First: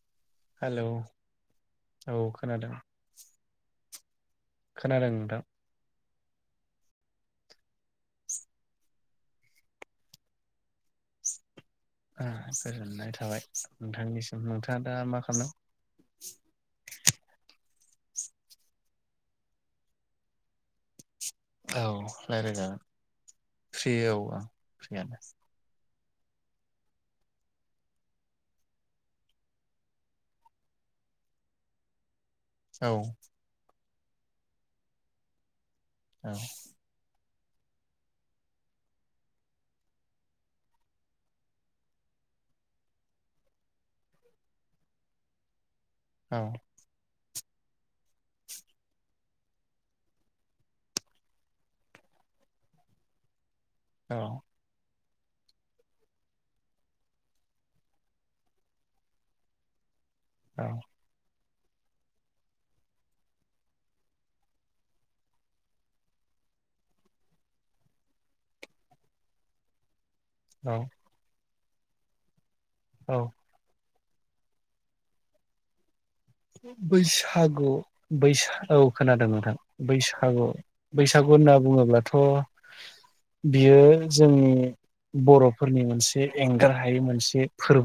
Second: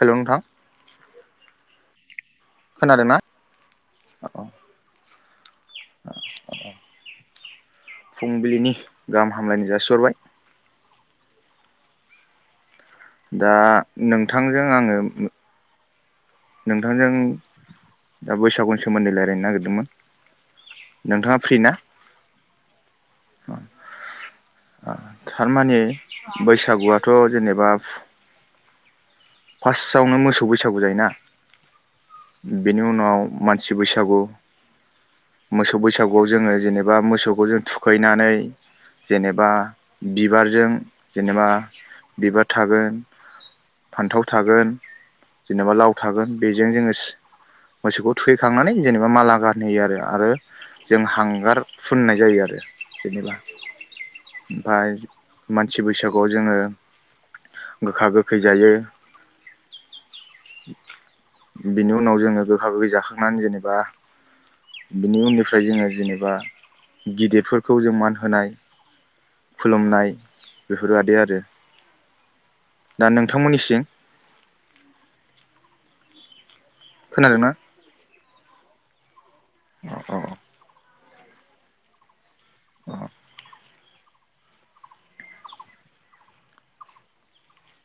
हेल' नोंथां हेलौ औ खोनादों खोनादोंना औ खोनादों [inaudible] फुंबिलिनि गाहाम हामलायनाय जासिहरबाय। [inaudible] गोजोननाय थाबाय दा नोंथांनिसिम नोंथांजों नोंथाङा आङो दा मा खालामदों? नोंथांजों दा बैसागुनि सोमोन्दै रायलायनो नागिरदोंमोन। नोंथाङा फ्रि ना औ रायलायजागोन फ्रि औ ओं फ्रियानो। थारमाने बैसागुआथ' जेनेबा फास्टआवनो मोसौ बैसागु जायोना बेनि औ उनाव मानसि बैसागु मोसौ बैसागुआव जोङो जेनेबा मोसौ खौ जों थुखैनानै जेनेबा बिबारजों जेनेबा बिबार थागोन फान्थाव थागोन जेनेबा लाव थागोन औ बेजों जोङो सि मोसौखौ थुखैखांनानै जेनेबा माला गानहोयो आरो आरो जों हांगार फुननाय जायो आरो जेनेबा। ओमफाय मानसि बैसागुआव जोङो गोखा गोखै जायो। औ बिनि उनाव जोङो गोखा गोखै जाखांनानै जेनेबा बिनि उननिफ्राय जोङो जेनेबा गिदिरफोरखौ जों मान होनाय खुलुमनाय औ बेफोरबादि आरो दा औ नोंथांमोननिसिं खोनादोंना बैसागु बैसा औ खोनादों नों थां बैसागु बैसागु होनना बुङोब्लाथ अ बियो जोंनि बरफोरनि मोनसे एंगार हायै मोनसे फोर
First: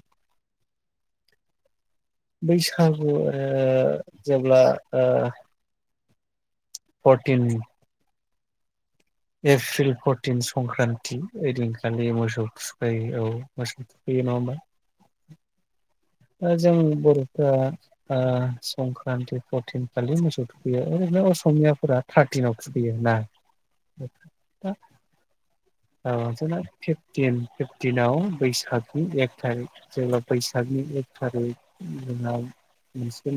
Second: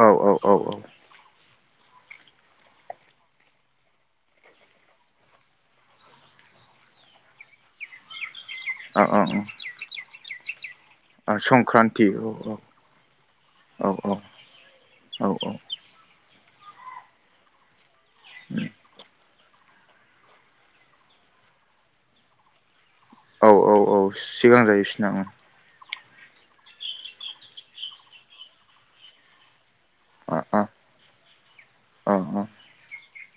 औ औ औ औ बैसागु ओ जेब्ला ओ परटिन औ औ एप्रिल परट थिनस संक्रान्ति औ संक्रान्ति ओइदिनखालि मोसौ औ थुखायो औ संक्रान्ति मोसौ औ औ थुखैयो नङा होमबा? औ औ दा जों बरफ्रा ओ संक्रान्ति फरटिन खालि मोसौ थखैयो ओरैनो असमियाफोरा थार्टिनाव थुखैयो ना औ औ औ सिगां जायो इसिना उम औ जोंना फिफटिन फिफटिनाव बैसागनि एक थारिख जेब्ला अ अ बैसागनि एक थारिख अ दिनाव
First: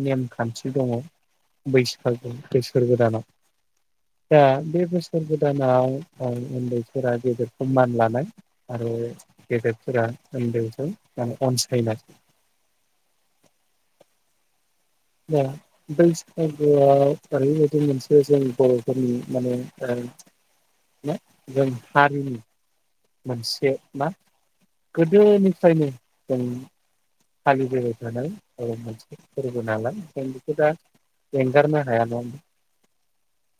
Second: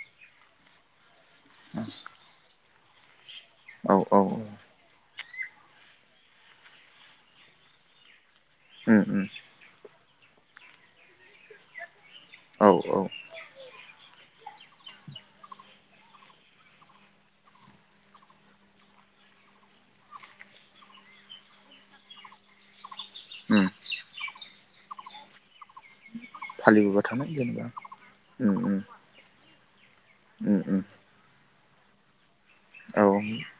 नेमखान्थि दङ बैसागु बैसागु बोसोर गोदानाव औ औ दा बे बोसो बोसोर‌ गोदानाव औ उन्दैफोर उन्दैफ्रा गेदेर खौ मान लानाय। आरो उम उम गदेरफोरा- उन्दैखौ माने अनसायनाइ औ -औ! दा बैसागागुआव ओरैबायदि मोनसे जों बर'फोरनि माने ओ ना जों हारिनि- उम मोनसे मा- गोदोनि- फ्रायनो जों फालिबोबाय थानाय जेनेबा फालिबोबाय थानाय उम उम आरो मोनसे फोरबो नालाय जों बेखौ उम दा उम एंगारनो- हाया न होनबा औ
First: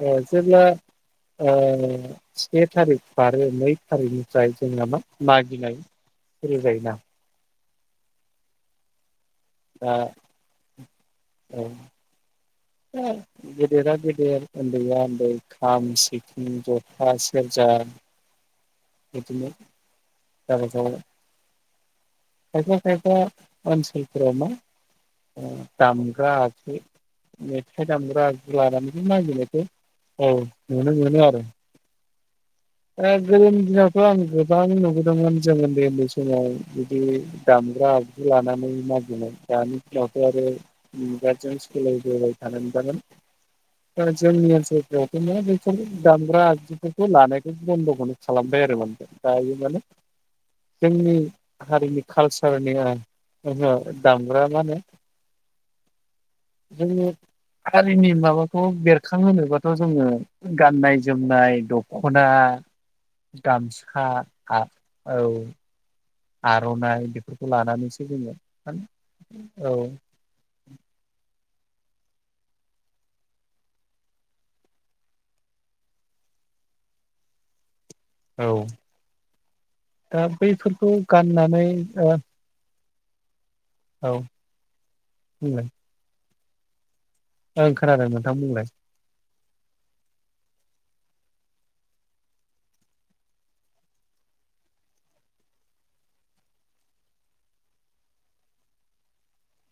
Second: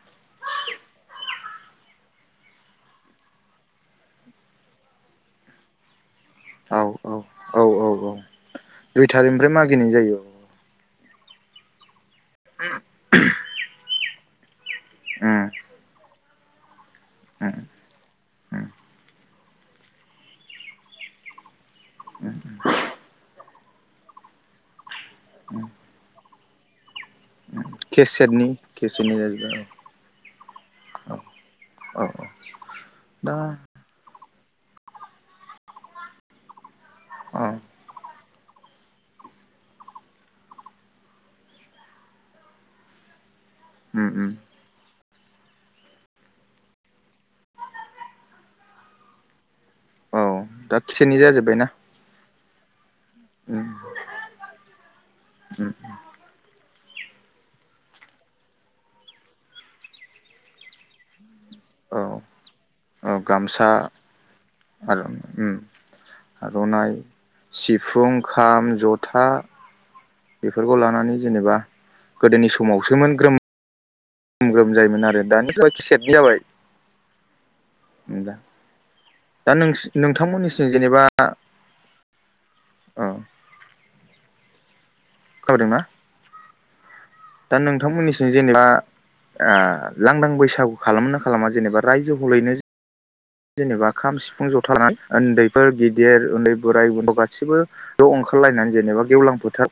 ओ जेब्ला- ओ से थारिख आरो‌ नै‌ थारिखनिफ्राय जोंना मा मागिनाय- सुरु औ -औ! जायोना औ- औ -औ दुइ थारिखनिफ्राय मागिनाय जायो। औ! गेदेरा‌ गेदेर दे उन्दै आ उन्दै उम खाम सिफुं उम दे आ उम सेरजा- उम [unintelligible] खायफा खायफा मानसिफ्रा मा ओ‌ दामग्रा आगजु मेथाइ दामग्रा केसेटनि जुलाारानखौ केसेटनि जाहैबाय नायागिरनायखौ औ। नुनो औ मोनो आरो। औ औ! दा [unintelligible] गोबां नुबोदोंमोन जों उन्दै उन्दै समाव बिदि औ दामग्रा आगजु लानानै मागिनाय दानि समनावथ' आरो मुगाजों सोलायबोबाय थानाय नजागोन दा उम उम जोंनि ओनसोलफ्रावथ' मा बेफोर दामग्रा आगजुफोरखौ लानाय बन्द'खौ खालामबाय आरो माने दायो माने औ दा जोंनि केसेटनि जाजोब्बायना हारिनि कालसार हारनिया उम ओंहो दामग्रा मा होनो उम जोंनि हारिनि माबाखौ बेरखांहोबाथ' जोङो गाननाय जोमनाय दख औ ख'ना गामसा आ आरो औ! उम आर'नाइ बेफोरखौ लानानैसो सिफुं जोङो खाम जथा औ बेफोरखौ लानानै जों जेनेबा गोदोनि समावसोमोन ग्रोम ग्रोम ग्रोम जायोमोन आरो दानि खिसेट जाबाय। दा औ दा नोंसि दा नोंथांमोननिसिम बैफोरखौ जेनेबा औ गाननानै औ। बुंलाय खोनादों ना? दा ओं खोनादों नोंथांमोननिसिम नोंथां जेनेबा बुंलाय ओ लांदां बैसागु खालाम ना खालामा जेनेबा रायजो हलैनो जेनेबा खाम सिफुं जथानानै उन्दैफोर गिदिर उन्दै बोराइ गासैबोल' ओंखारलायनानै जेनेबा गेवलां फोथार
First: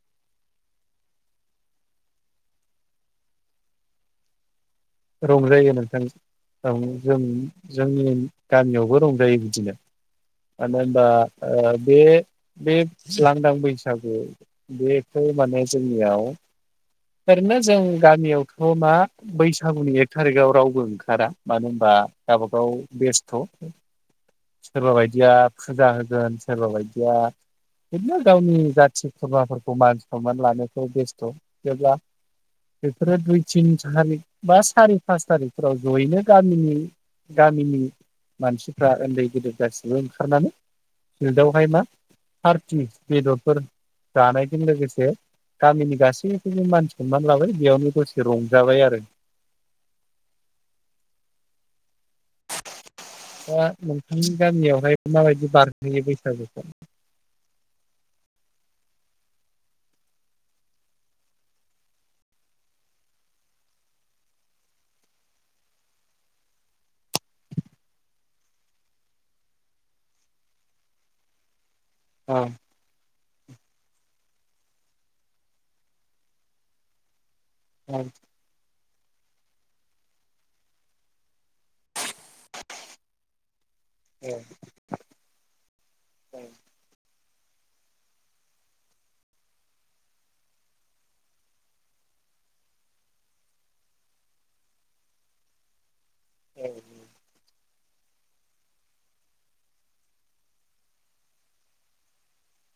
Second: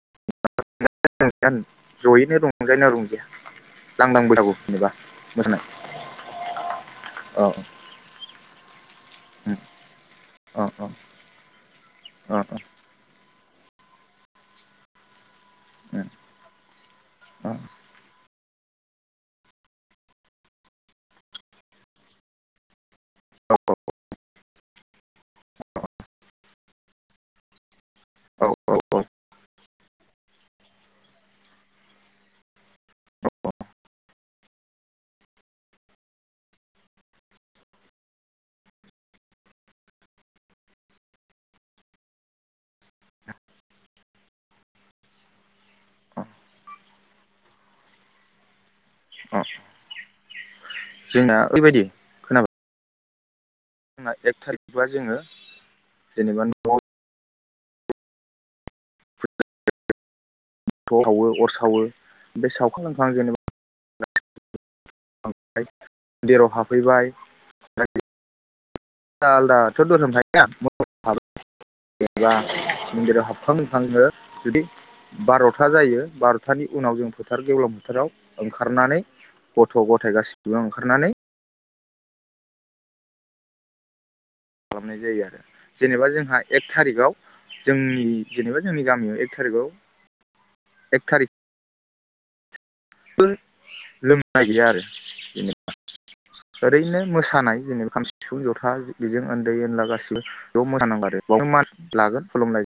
[inaudible] मोसानाय रंजायो नोंथां जों औ जोंनि गामियावबो रंजायो बिदिनो औ मानो होनबा बे बे लांदां बैसागो बेथ' माने जोंनियाव औ ओरैनो जों जोंनियावथ' मा बैसागुनि एक थारिकआव रावबो ओंखारा मानो होनबा गावबागाव बेस्थ' सोरबा बायदिया फुजा होगोन सोरबा बायदिया बेदिनो गावनि जाथि खुरमाफोरखौ मान सनमान लानोसो बेस्थ' जेब्ला बेफोरो दुइ तिन थारिख बा सारि पास थारिखफोराव जयैनो गामिनि गामिनि मानसिफ्रा उन्दै गेदेर गासिबो ओंखारनानै जदावहाय मा पार्टि बेदरफोर जानायजों लोगोसे गामिनि औ गासै बो मानसि सननानै लाबाय बेयावनो दसे रंजाबाय आरो। औ जोंना ओरैबायदि खोनाबाय हा [unintelligible] जोंना नोंथांनि एक थारिखबा गामियावहाय जोङो माबायदि बारहोयो जेनेबा बैसागुखौ? न'आव [inaudible] थ' सावो अर सावो बेम सावखां लोंखां जेनेबा [inaudible] मन्देराव हाबहैबाय [unintelligible] आलदा आलदाथ' दोरोम थायोना [unintelligible] जेनेबा मन्दिराव हाबखां [unintelligible] नो जुदि बार'था जायो बार'थानि उनाव जों फो बोथार गेवलां बोथोराव ओंखारनानै गथ' गथायाइ गासिबो ओंखारनानै खालामनाय जायो आरो जेनेबा जोंहा एक थारिखआव जोंनि जेनेबा जोंनि गामियाव एक थारिखआव एक थारिख लोंनाय गैया आरो जेनेबा ओरैनो मोसानाय जेनेबा खाम सिफुं जथा बेजों उन्दै उनला गाससिबो ज' मोसानांगौ आरो बावनो मास लागोन खुलुमनाय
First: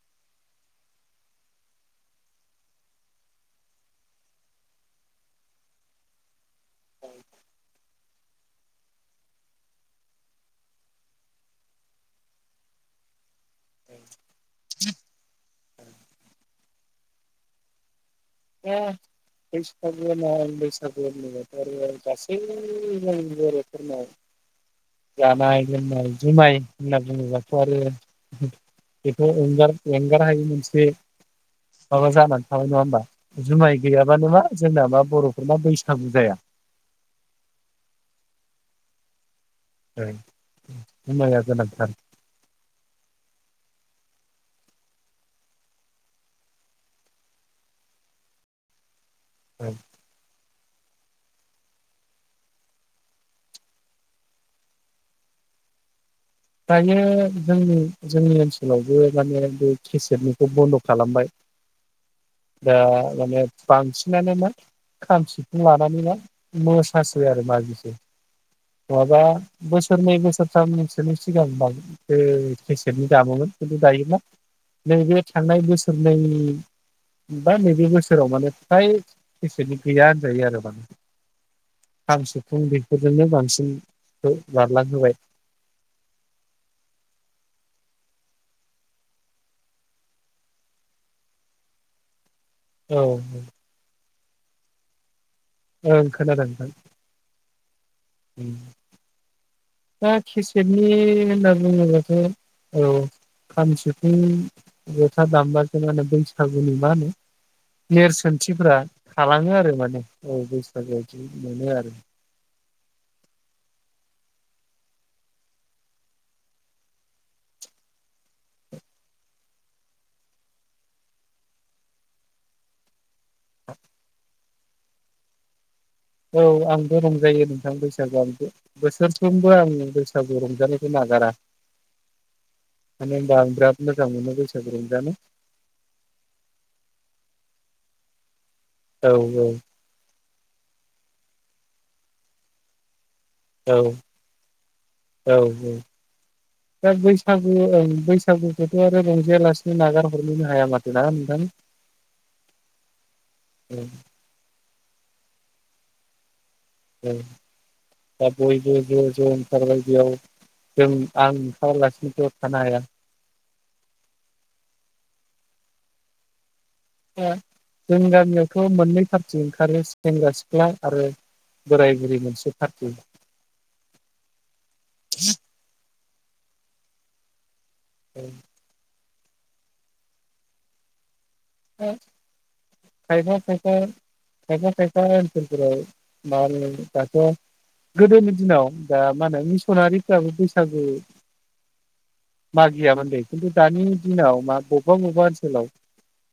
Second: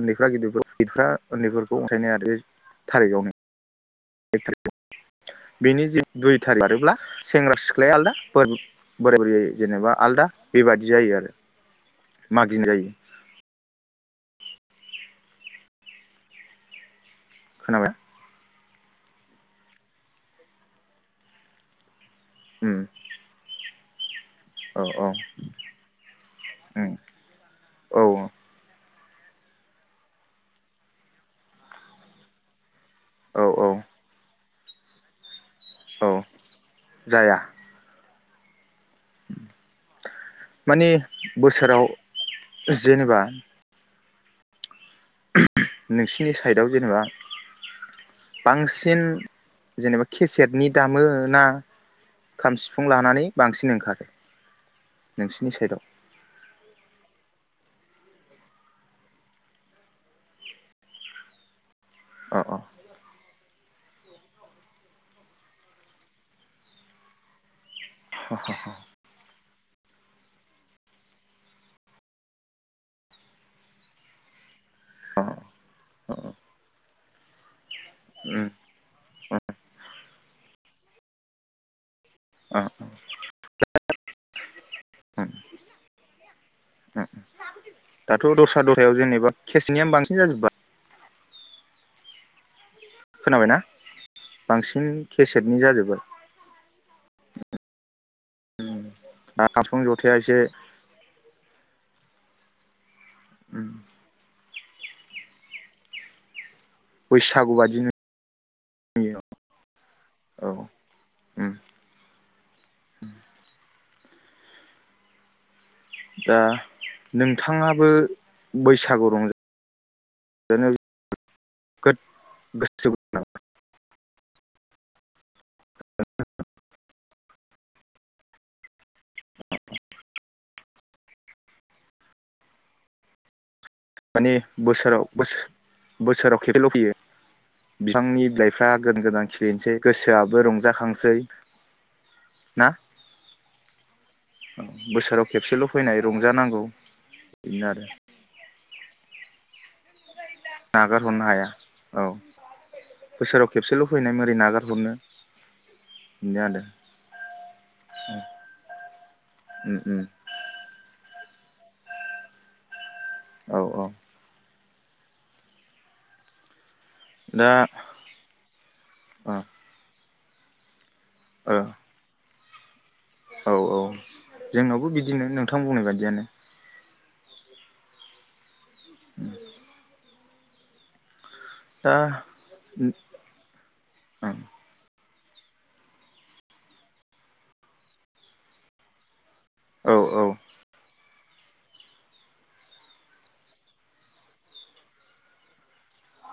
उन्दैफ्रा गिदिर गिदिरफ्रा उन्दैफोरखौ अनसायनाय आरो बे थारिखआवनो [unintelligible] बिनि जि दुइ बारोब्ला सेंग्रा सिख्लाया आलदा बोराय बुरै जायो जेनेबा आलदा बेबादि जायो आरो मागिन जायो। [inaudible] खोनाबायना [unintelligible] [unintelligible] फोरनाव उम औ औ जानाय लोंनाय जुमाय उम होनना बुङोबाथ' आरो औ बेथ' एंगार एंगार हायि मोनसे माबा जानानै थाबाय नङा होमबा? औ औ जुमाइ गैयाबानो मा सोरनाबा बर' एबा बैसागु औ जाया जाया माने जुमाइखौ बोसोराव गोनांथार जेनेबा नोंसिनि साइडआव जेनेबा बांसिन जेनेबा खेसेटनि दामो ना खाम सिफुं लानानै बांसिन ओंखारो नोंसिनि साइदआव दायो जोंनि जोंनि ओनसोलावबो माने बे केसेटनिखौ बन्द' खालामबाय अ अ दा माने बांसिनानो मा खाम सिफुं लानानै मा मोसासै आरो मागि नङाबा बोसोरनै बोसोरथाम नो सिगां [unintelligible] केेसेटनि दामोमोन खिन्थु दायो मा नैबे थांनाय बोसोरनै बा नै बे बोसोराव उम माने फ्राय केसेटनि गैया होनजायो आरो ना खाम अ सिफुं बेफोरजोंनो बांसिनखौ बारलां होबाय ओ दाथ' दस्रा दस्रायाव जेनेबा केसटनिया बांसिन जाजोब्बाय। औ औ। खोनाबायना बांसिन केसेटनि जाजोब्बाय ओं खोनादों। जाबस्रिं दा जथाया एसे खेसेतनि होनना बुङो औ औ। खाम सिफुं ज'था दामबासो मा होनो बैसा बैसागुनि मा होनो बैसागु बादि नेरसोन खानथिफोरा नुयो थालाङो आरो माने। औ बैसागुयाव बिदि मोनो आरो। [inaudible] दा नोंथाङाबो बैसागु रंजा रंजानायाव गोसो दं नामा? [inaudible] [inaudible] औ आं आंबो रंजायो नोंथां बैसागुआव बोसोरफ्रोमबो आंनि बैसागु रंजानायखौ नागारा मानो होनबा आं बिराद मोजां मोनो मानि बैसागु बोसोराव रंजानो बोसोर बोसोराव खेबसेल' फैयो। बिफांनि लाइफ फ्रा गोदान औ गोदान खिलिनोसै गोसोआ बो रंजाखांसै ना? औ बोसोराव औ खेबसेल' औ फैनाय रंजानांगौ दा बैसागु बिदिनो ओ आरो बैसागुखौ [unintelligible] आरो रंजाया लासिनो नागार हरनोनो हाया माथो ना नागारहरनो नोंथां? हाया औ बोसोराव औ खेबसेल' फैनाय मारै नागार [unintelligible] बिनो आरो। औ दा बयबो ज' ज' उम उम ओंखारबायब्ला जों आं ओंखारालासिनोथ' थानो हाया। औ औ। दा [unintelligible] जोंनि गामियावथ' मोननै फारथि ओंखारो। सेंग्रा सिख्ला आरो औ बोराय बुरै मोनसे [unintelligible] औ औ जोंनावबो बिदिनो नोंथां बुंनाय बादियानो। औ। [inaudible] [unintelligible] दा खायफा खायफा खायफा खाइफा ओनसोलफोराव मा होनो दाथ' गोदोनि दिनाव दा मा होनो औ औ मिसनारिफोराबो बैसागु मा गैयामोन दे खिन्थु दानि दिनाव मा बबेबा बबेबा ओनसोलाव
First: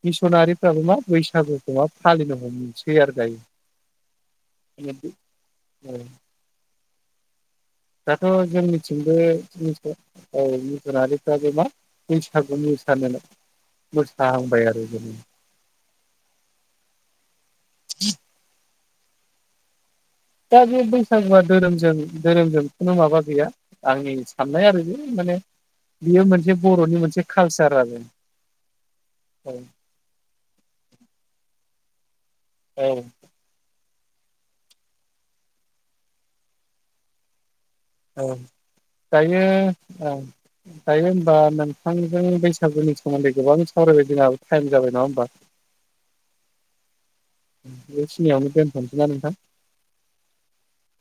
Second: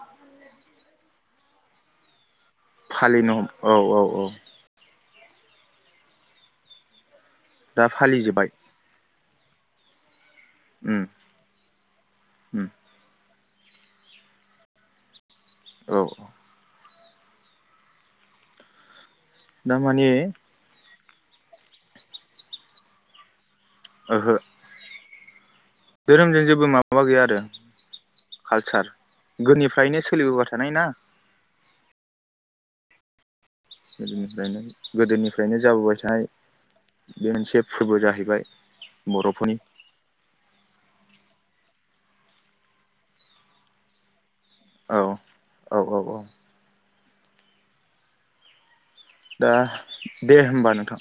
मिसनारिफ्राबो मा बैसागुखौ मा फालिनो ह फालिनो हम औ औ औ। [inaudible] दा दाथ' फालिजोब्बाय जोंनिथिंबो [unintelligible] औ उम मजुनारिफ्राबो मा बैसागु उम मोसानो मोसाहांबाय आरो [unintelligible] औ औ। [unintelligible] दा माने सागुआ धोरोमजों धोरोमजों खुनु माबा गैया आंनि ओहो साननाय आरो बे माने बियो धोरोमजों मोनसे जेबो बर'नि माबा‌ गैया मोनसे आरो कालसार आरो कालसार औ गोदोनिफ्रायनो सोलिबोबाय थानाय ना। औ। गोदोनिफ्रायनो गोदोनिफ्रायनो जाबोबाय थानाय बे मोनसे फोरबो औ जाहैबाय दायो बर'फोरनि औ दायो बा नोंथांजों बैसागुनि सोमोन्दै गोबां सावरायबाय जों टाइम जाबाय औ नङा होमबा? औ औ औ बेखिनिआवनो दोन दा दे होमबा नोंथां।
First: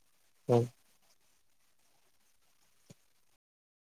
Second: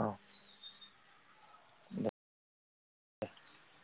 औ। औ। [inaudible]